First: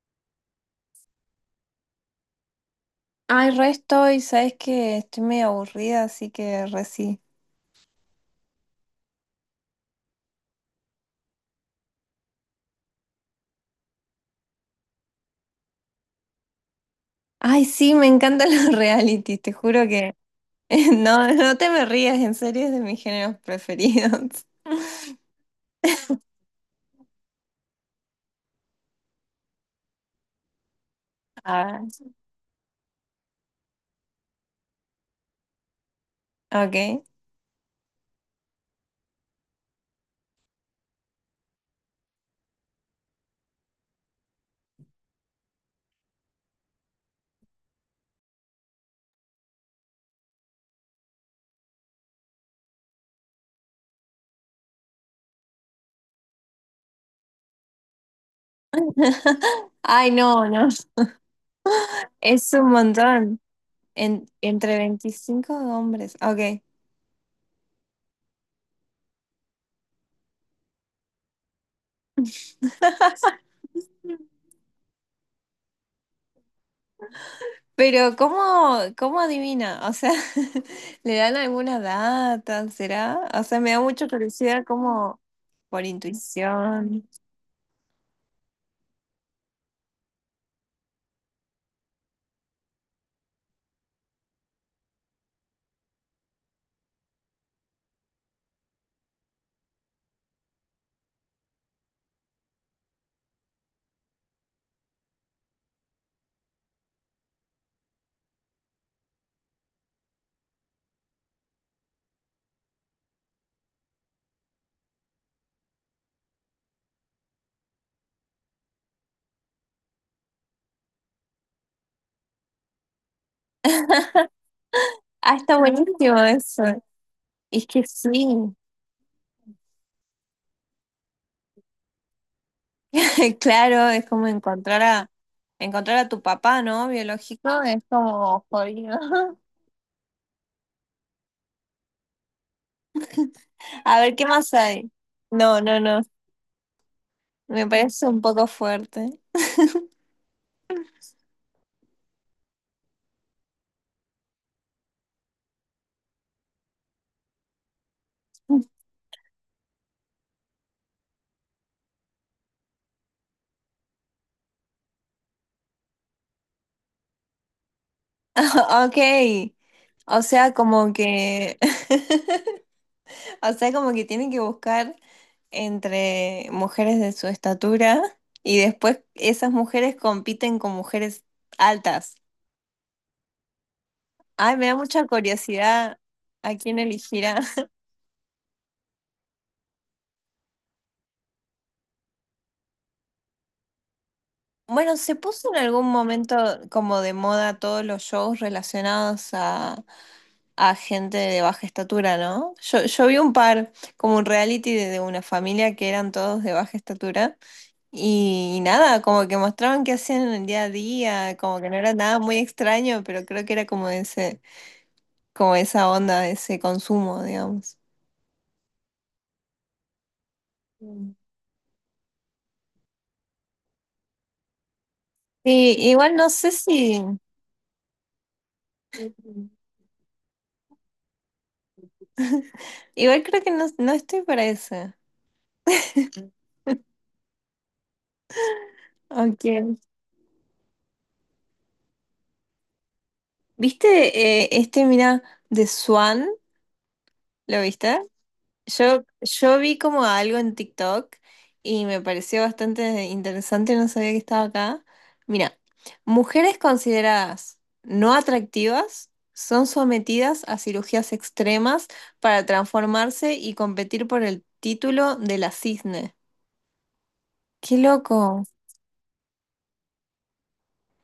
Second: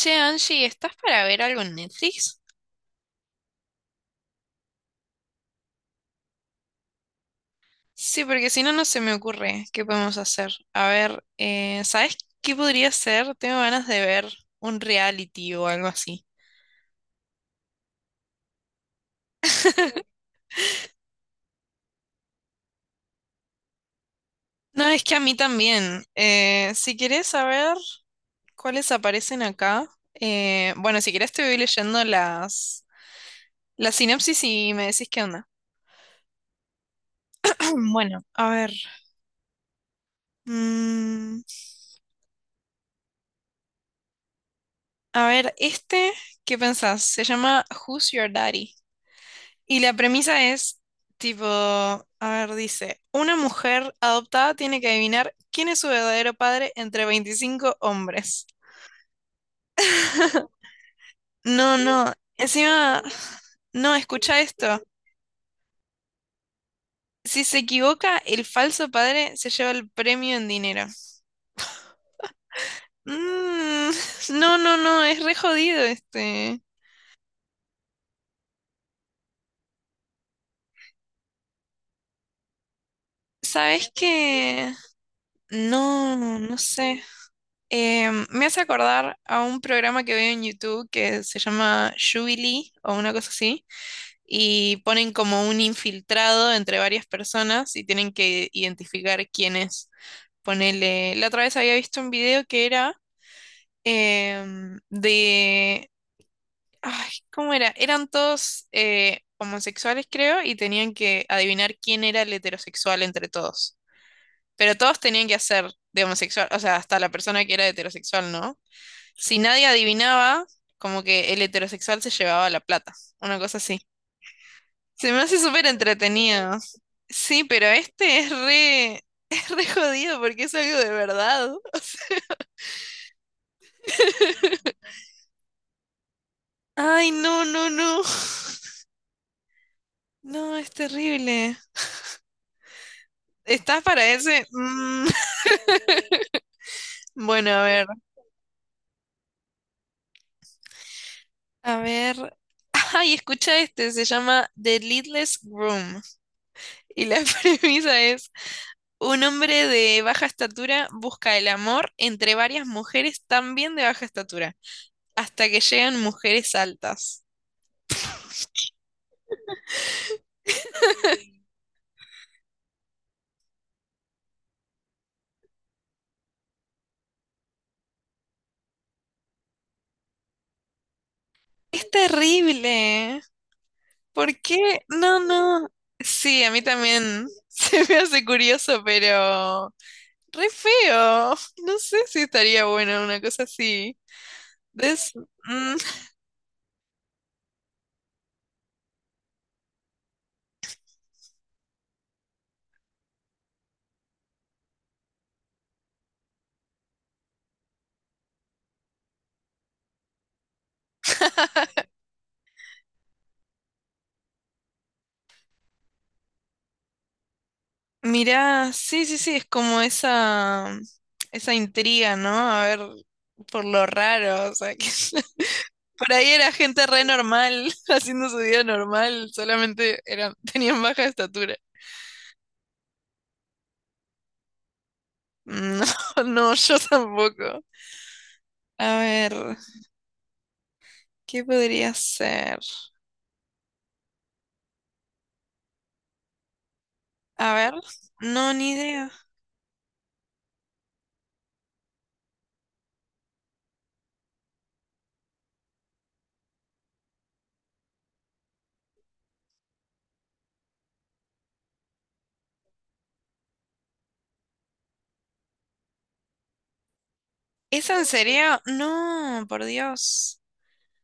Che, Angie, ¿estás para ver algo en Netflix? Ay, re estoy, sabes que estoy medio aburrida, así que re sí. Sí, porque si no, no se me ocurre qué podemos hacer. A ver, ¿sabes qué podría ser? Tengo ganas de ver un reality o algo así. Ay, sí, me encantan los reality. Te juro que no, no te me rías, en serio es de mis géneros preferidos. No, es que a mí también. Si querés saber cuáles aparecen acá, bueno, si querés te voy Ah, leyendo la sinopsis y me decís qué onda. ok. Bueno, a ver. mm, a ver, ¿qué pensás? Se llama Who's Your Daddy? Y la premisa es, tipo, a ver, dice, una mujer adoptada tiene que adivinar quién es su verdadero padre entre 25 hombres. Ay, no, no, No, no, es un montón. no, escucha Entre esto. 25 hombres, ok. Si se equivoca, el falso padre se lleva el premio en dinero. Mm, no, no, no, es re jodido este. Pero ¿cómo adivina? O sea, ¿le dan alguna data? ¿Será? O sea, me da ¿Sabes mucha curiosidad qué? como por No, no sé. intuición. Me hace acordar a un programa que veo en YouTube que se llama Jubilee o una cosa así, y ponen como un infiltrado entre varias personas y tienen que identificar quién es. Ponele, la otra vez había visto un video que era em, de, ay, ¿cómo era? Eran todos homosexuales, creo, y tenían que adivinar quién era el heterosexual entre todos. Pero todos tenían que hacer de homosexual, o sea, hasta la persona que era heterosexual, ¿no? Si nadie adivinaba, como que el heterosexual se llevaba la plata. Una cosa así. Se me Ah, hace está súper buenísimo entretenido. eso. Sí, pero Es que este sí. es re, es re jodido porque es algo de verdad. Claro, es como encontrar a tu papá, ¿no? ay, no, Biológico, no, es no. como jodido. No, es terrible. ¿Estás A para ver, ¿qué ese? más hay? No, no, no. bueno, a Me ver. parece un poco fuerte. A ver. Ay, escucha este, se llama The Leadless Groom. Y la premisa es un hombre de baja estatura busca el amor entre varias mujeres también de baja estatura, hasta que llegan mujeres altas. Ok. O sea, como que. O sea, como que tienen que buscar entre mujeres de su estatura y después esas mujeres compiten con mujeres Es altas. terrible. ¿Por Ay, qué? me da mucha No, no. curiosidad Sí, a a mí quién también elegirá. se me hace curioso, pero re feo. No sé si estaría bueno una cosa así. Bueno, Es- se puso en mm. algún momento como de moda todos los shows relacionados a gente de baja estatura, ¿no? Yo vi un par, como un reality de una familia que eran todos de baja estatura y, nada, como que mostraban qué hacían en el día a día, como que no era nada muy extraño, pero creo que era como ese como esa onda, ese consumo, digamos. Mirá, sí, sí, sí, es como esa, Mm. esa intriga, ¿no? A ver, por lo raro, o sea, que... Sí, Por igual ahí no sé era gente si, re normal, haciendo su vida normal, solamente eran, tenían baja estatura. igual creo que no, no estoy para eso. No, no, yo tampoco. A ver, Aunque, ¿qué podría ser? ¿viste este, mira, de Swan? A ¿Lo ver, viste? no, ni Yo, idea. yo vi como algo en TikTok y me pareció bastante interesante, no sabía que estaba acá. Mira, mujeres consideradas no atractivas son sometidas a cirugías extremas para transformarse y competir por el título de la cisne. ¡Qué ¿Es en loco! serio? No, por Dios.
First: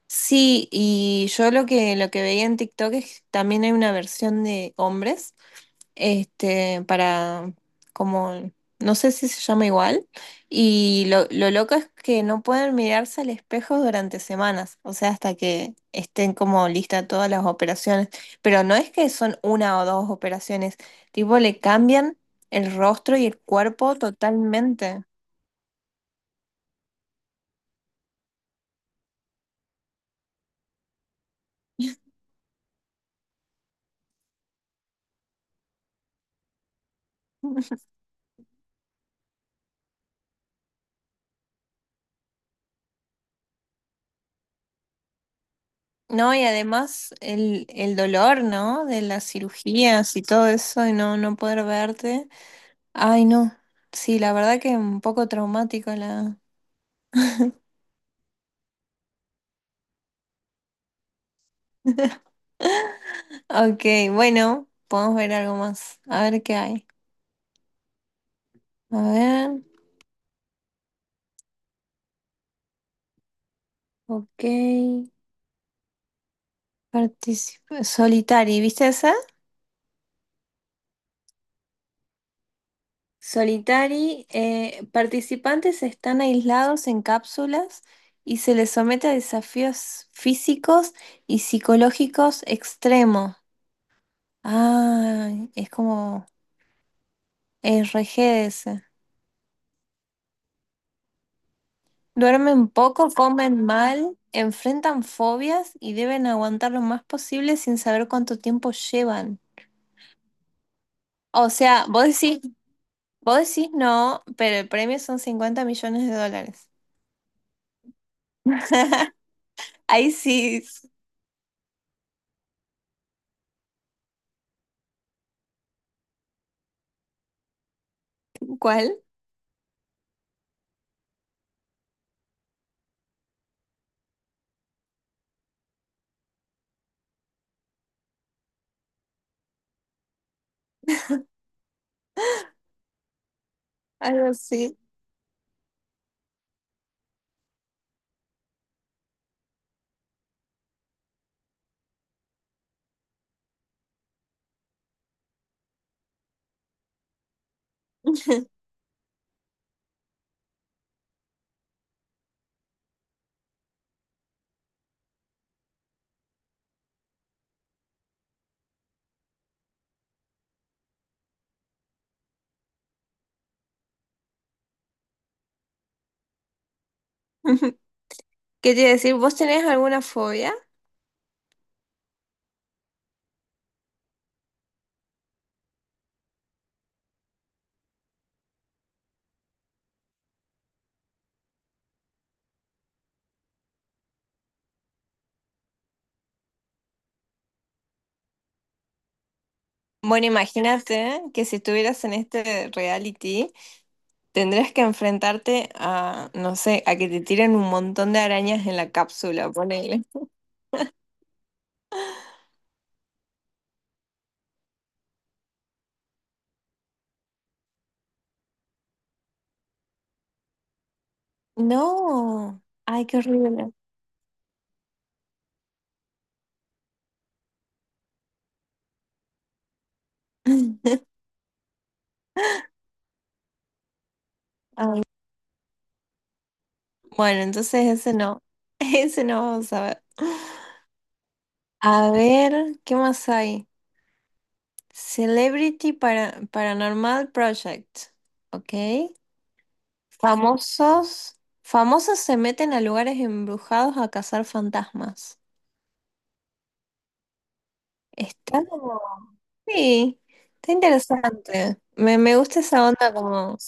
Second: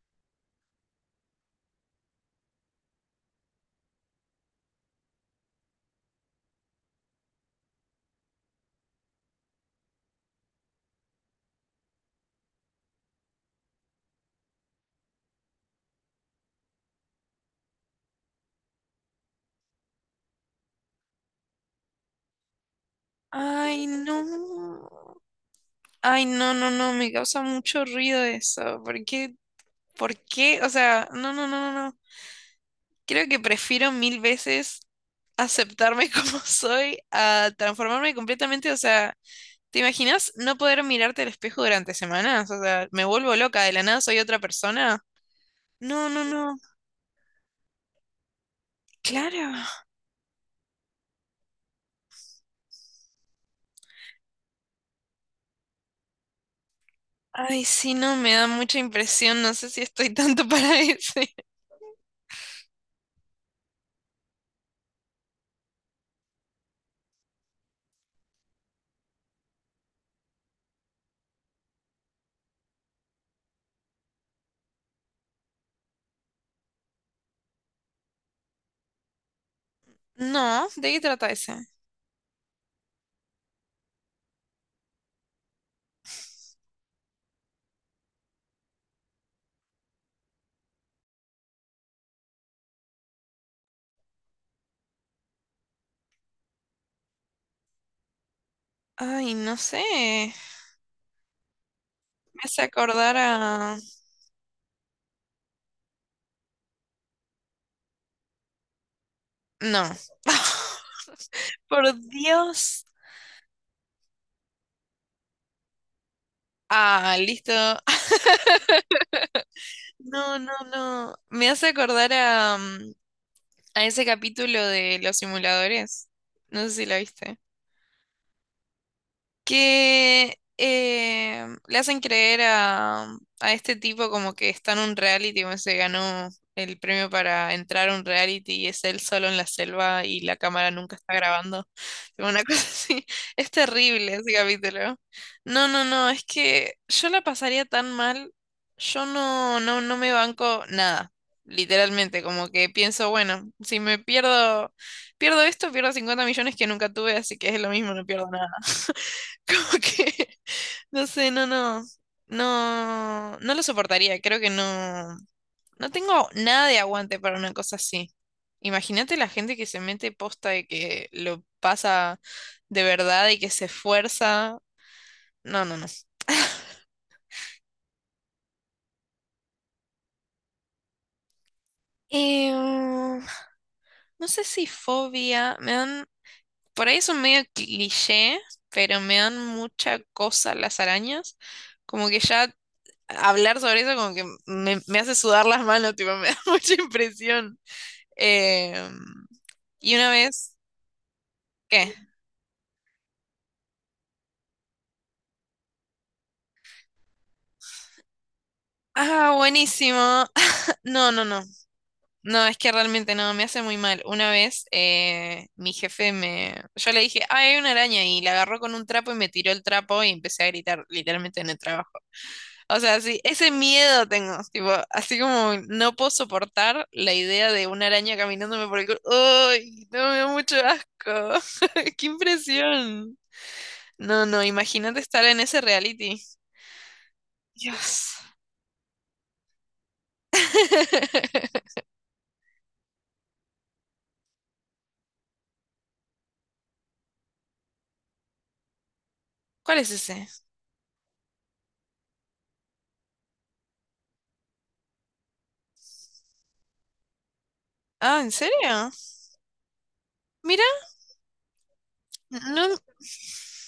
Sí, y yo lo que veía en TikTok es que también hay una versión de hombres. Este, para como, no sé si se llama igual, y lo loco es que no pueden mirarse al espejo durante semanas, o sea, hasta que estén como listas todas las operaciones, pero no es que son una o dos operaciones, tipo le cambian el rostro y el Ay, cuerpo no. totalmente. Ay, no, no, no, me causa mucho ruido eso. ¿Por qué? ¿Por qué? O sea, no, no, no, no. no. Creo que prefiero mil veces aceptarme como soy a transformarme completamente, o sea, ¿te imaginas no poder mirarte al espejo durante semanas? O sea, me vuelvo loca, de la nada soy otra persona. No, no, No, y no. además el dolor, ¿no? De las Claro. cirugías y todo eso, y no, no poder verte. Ay, no. Sí, la verdad que un poco traumático la. Ay, sí, no, me da mucha impresión. No sé si estoy tanto para ese. Ok, bueno, podemos ver algo más. A ver qué hay. A ver, ok. Participa Solitari, ¿viste esa? No, ¿de qué trata ese? Solitari, participantes están aislados en cápsulas y se les somete a desafíos físicos y psicológicos extremos. Ah, es como RG. Ay, no sé. Me hace Duermen poco, acordar comen a... mal, enfrentan fobias y deben aguantar lo más posible sin saber cuánto tiempo llevan. No. O sea, Por Dios. vos decís no, pero el premio son 50 millones de dólares. Ah, listo. Ahí No, no, sí, no. Me hace acordar a, a ese capítulo de los simuladores. No sé si la viste. ¿cuál? Que le hacen creer a este tipo como que está en un reality, como se ganó el premio para entrar a un reality y es él solo en la selva y la cámara nunca está grabando. Tipo, una cosa así, es terrible Algo ese así. capítulo. No, no, no, es que yo la pasaría tan mal, yo no, no, no me banco nada. Literalmente, como que pienso, bueno, si me pierdo, pierdo esto, pierdo 50 millones que nunca tuve, así que es lo mismo, no pierdo nada. Como que, no sé, no, no, no, no lo soportaría. Creo que no, no tengo nada de aguante para una cosa así. Imagínate la gente que se mete posta de que lo pasa de verdad y que se esfuerza. No, no, no. ¿Qué te iba a decir? ¿Vos tenés alguna fobia? No sé si fobia, me dan, por ahí es un medio cliché, pero me dan mucha cosa las arañas. Como que ya hablar sobre eso como que me hace sudar las manos, tipo, me da mucha impresión. Eh, y una Bueno, vez, imagínate que si ¿qué? estuvieras en este reality, tendrías que enfrentarte a, no sé, a que te tiren un montón de arañas en la Ah, cápsula, ponele. buenísimo. No, no, no. No, es que realmente no, me hace muy mal. Una vez mi jefe me... Yo le dije, ay, hay una araña y la agarró con un trapo y me tiró el trapo y empecé a gritar literalmente en el trabajo. No, O sea, ay, qué sí, ese horrible. miedo tengo, tipo, así como no puedo soportar la idea de una araña caminándome por el culo. ¡Ay! No, me da mucho asco. ¡Qué impresión! No, no, imagínate Ay, estar en ese reality. bueno, entonces ese Dios. no, ese no vamos a ver. A ver, ¿qué más hay? Celebrity para, Paranormal Project, ¿ok? ¿Cuál es ese? Famosos, famosos se meten a lugares embrujados a cazar fantasmas. Ah, ¿en Está serio? como, sí, Mira, está interesante. Me gusta no, esa onda como,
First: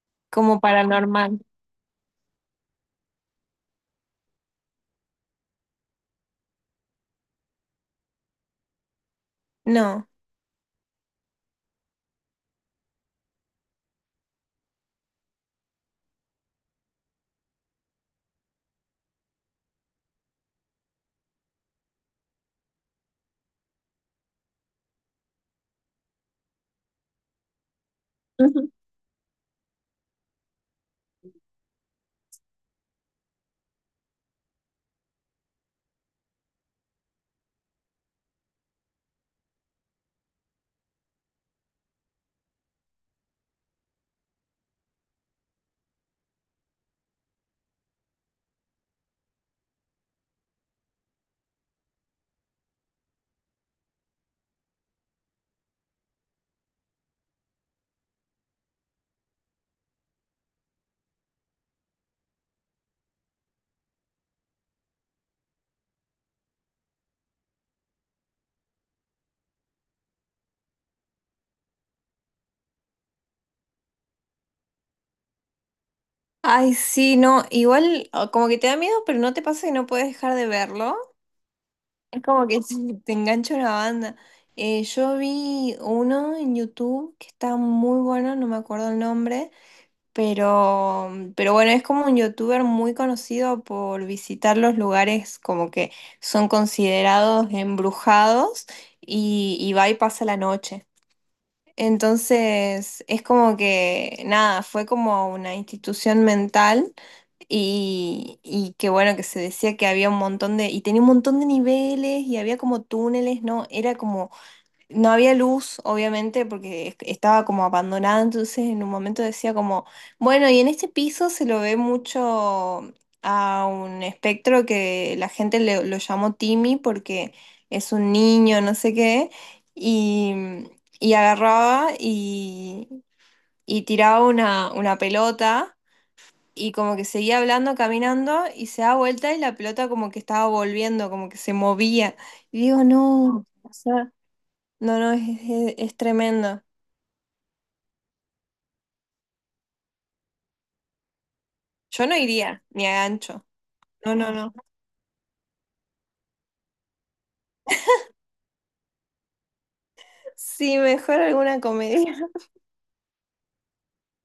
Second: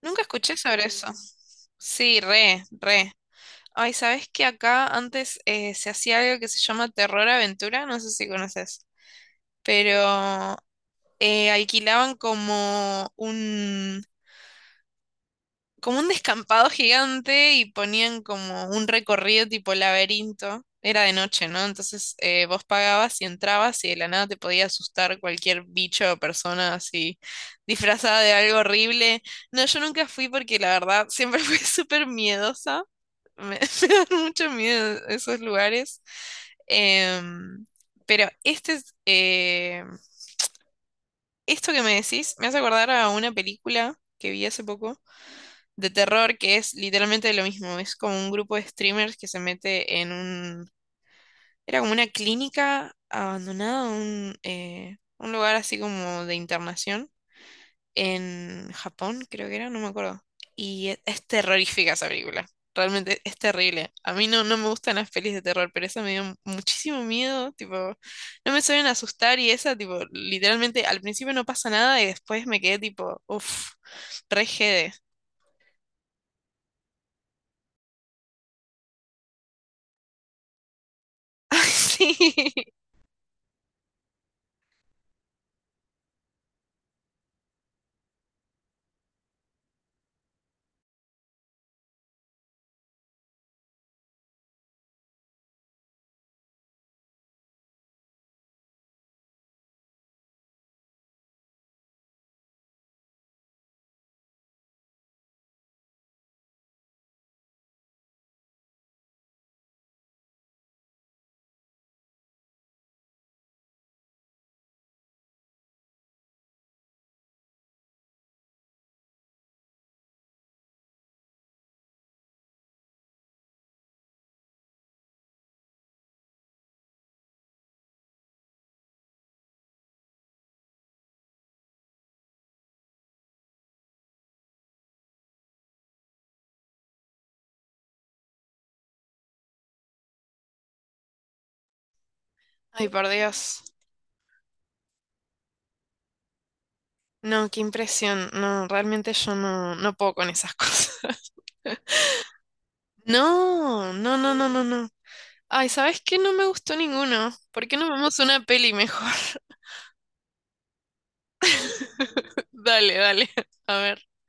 nunca escuché como sobre eso. paranormal. Sí, re, re. Ay, ¿sabes que acá antes se hacía algo que se llama Terror Aventura? No sé si conoces, No. pero alquilaban como un descampado gigante y ponían como un recorrido tipo laberinto. Era de noche, ¿no? Entonces vos pagabas y entrabas y de la nada te podía asustar cualquier bicho o persona así disfrazada de algo horrible. No, yo nunca fui porque la verdad siempre fui súper miedosa. Me dan mucho miedo esos lugares. Em, pero esto que me decís me hace acordar a una película que vi hace poco de terror que es literalmente lo mismo. Es como un grupo de streamers que se mete en un... Era como una clínica abandonada, un lugar así como de internación en Japón, creo que era, no me acuerdo. Es terrorífica esa película. Realmente es terrible. A mí no, no me gustan las pelis de terror, pero esa me dio muchísimo miedo. Tipo, no me suelen asustar y esa, tipo, literalmente al principio no pasa nada y después me quedé tipo, uff, re jede. Ay, sí, no, igual o como que te da miedo, pero no te pasa que no puedes dejar de verlo. Es como que te, Sí. te engancha una banda. Yo vi uno en YouTube que está muy bueno, no me acuerdo el nombre, pero, pero bueno, es como un youtuber muy conocido por visitar los lugares como que son considerados embrujados y va y pasa la noche. Entonces, es como que, nada, fue como una institución mental y qué bueno que se decía que había un montón de, y tenía un montón de niveles y había como túneles, ¿no? Era como, no había luz, obviamente, porque estaba como abandonada, entonces en un momento decía como, bueno, y en este piso se lo ve mucho a un espectro que la gente lo llamó Timmy porque es un niño, no sé qué, y, y agarraba y tiraba una pelota y como que seguía hablando, caminando, y se da vuelta y la pelota como que estaba volviendo, como que se movía. Y Ay, digo, por no, Dios. o sea, no, no, es, es tremendo. No, qué impresión. No, realmente yo no, no puedo con esas cosas. Yo no iría, ni a gancho. No, no, No, no, no, no, no. no, no. Ay, ¿sabes qué? No me gustó ninguno. ¿Por qué no vemos una peli mejor? Sí, mejor alguna comedia. Dale, dale. A ver.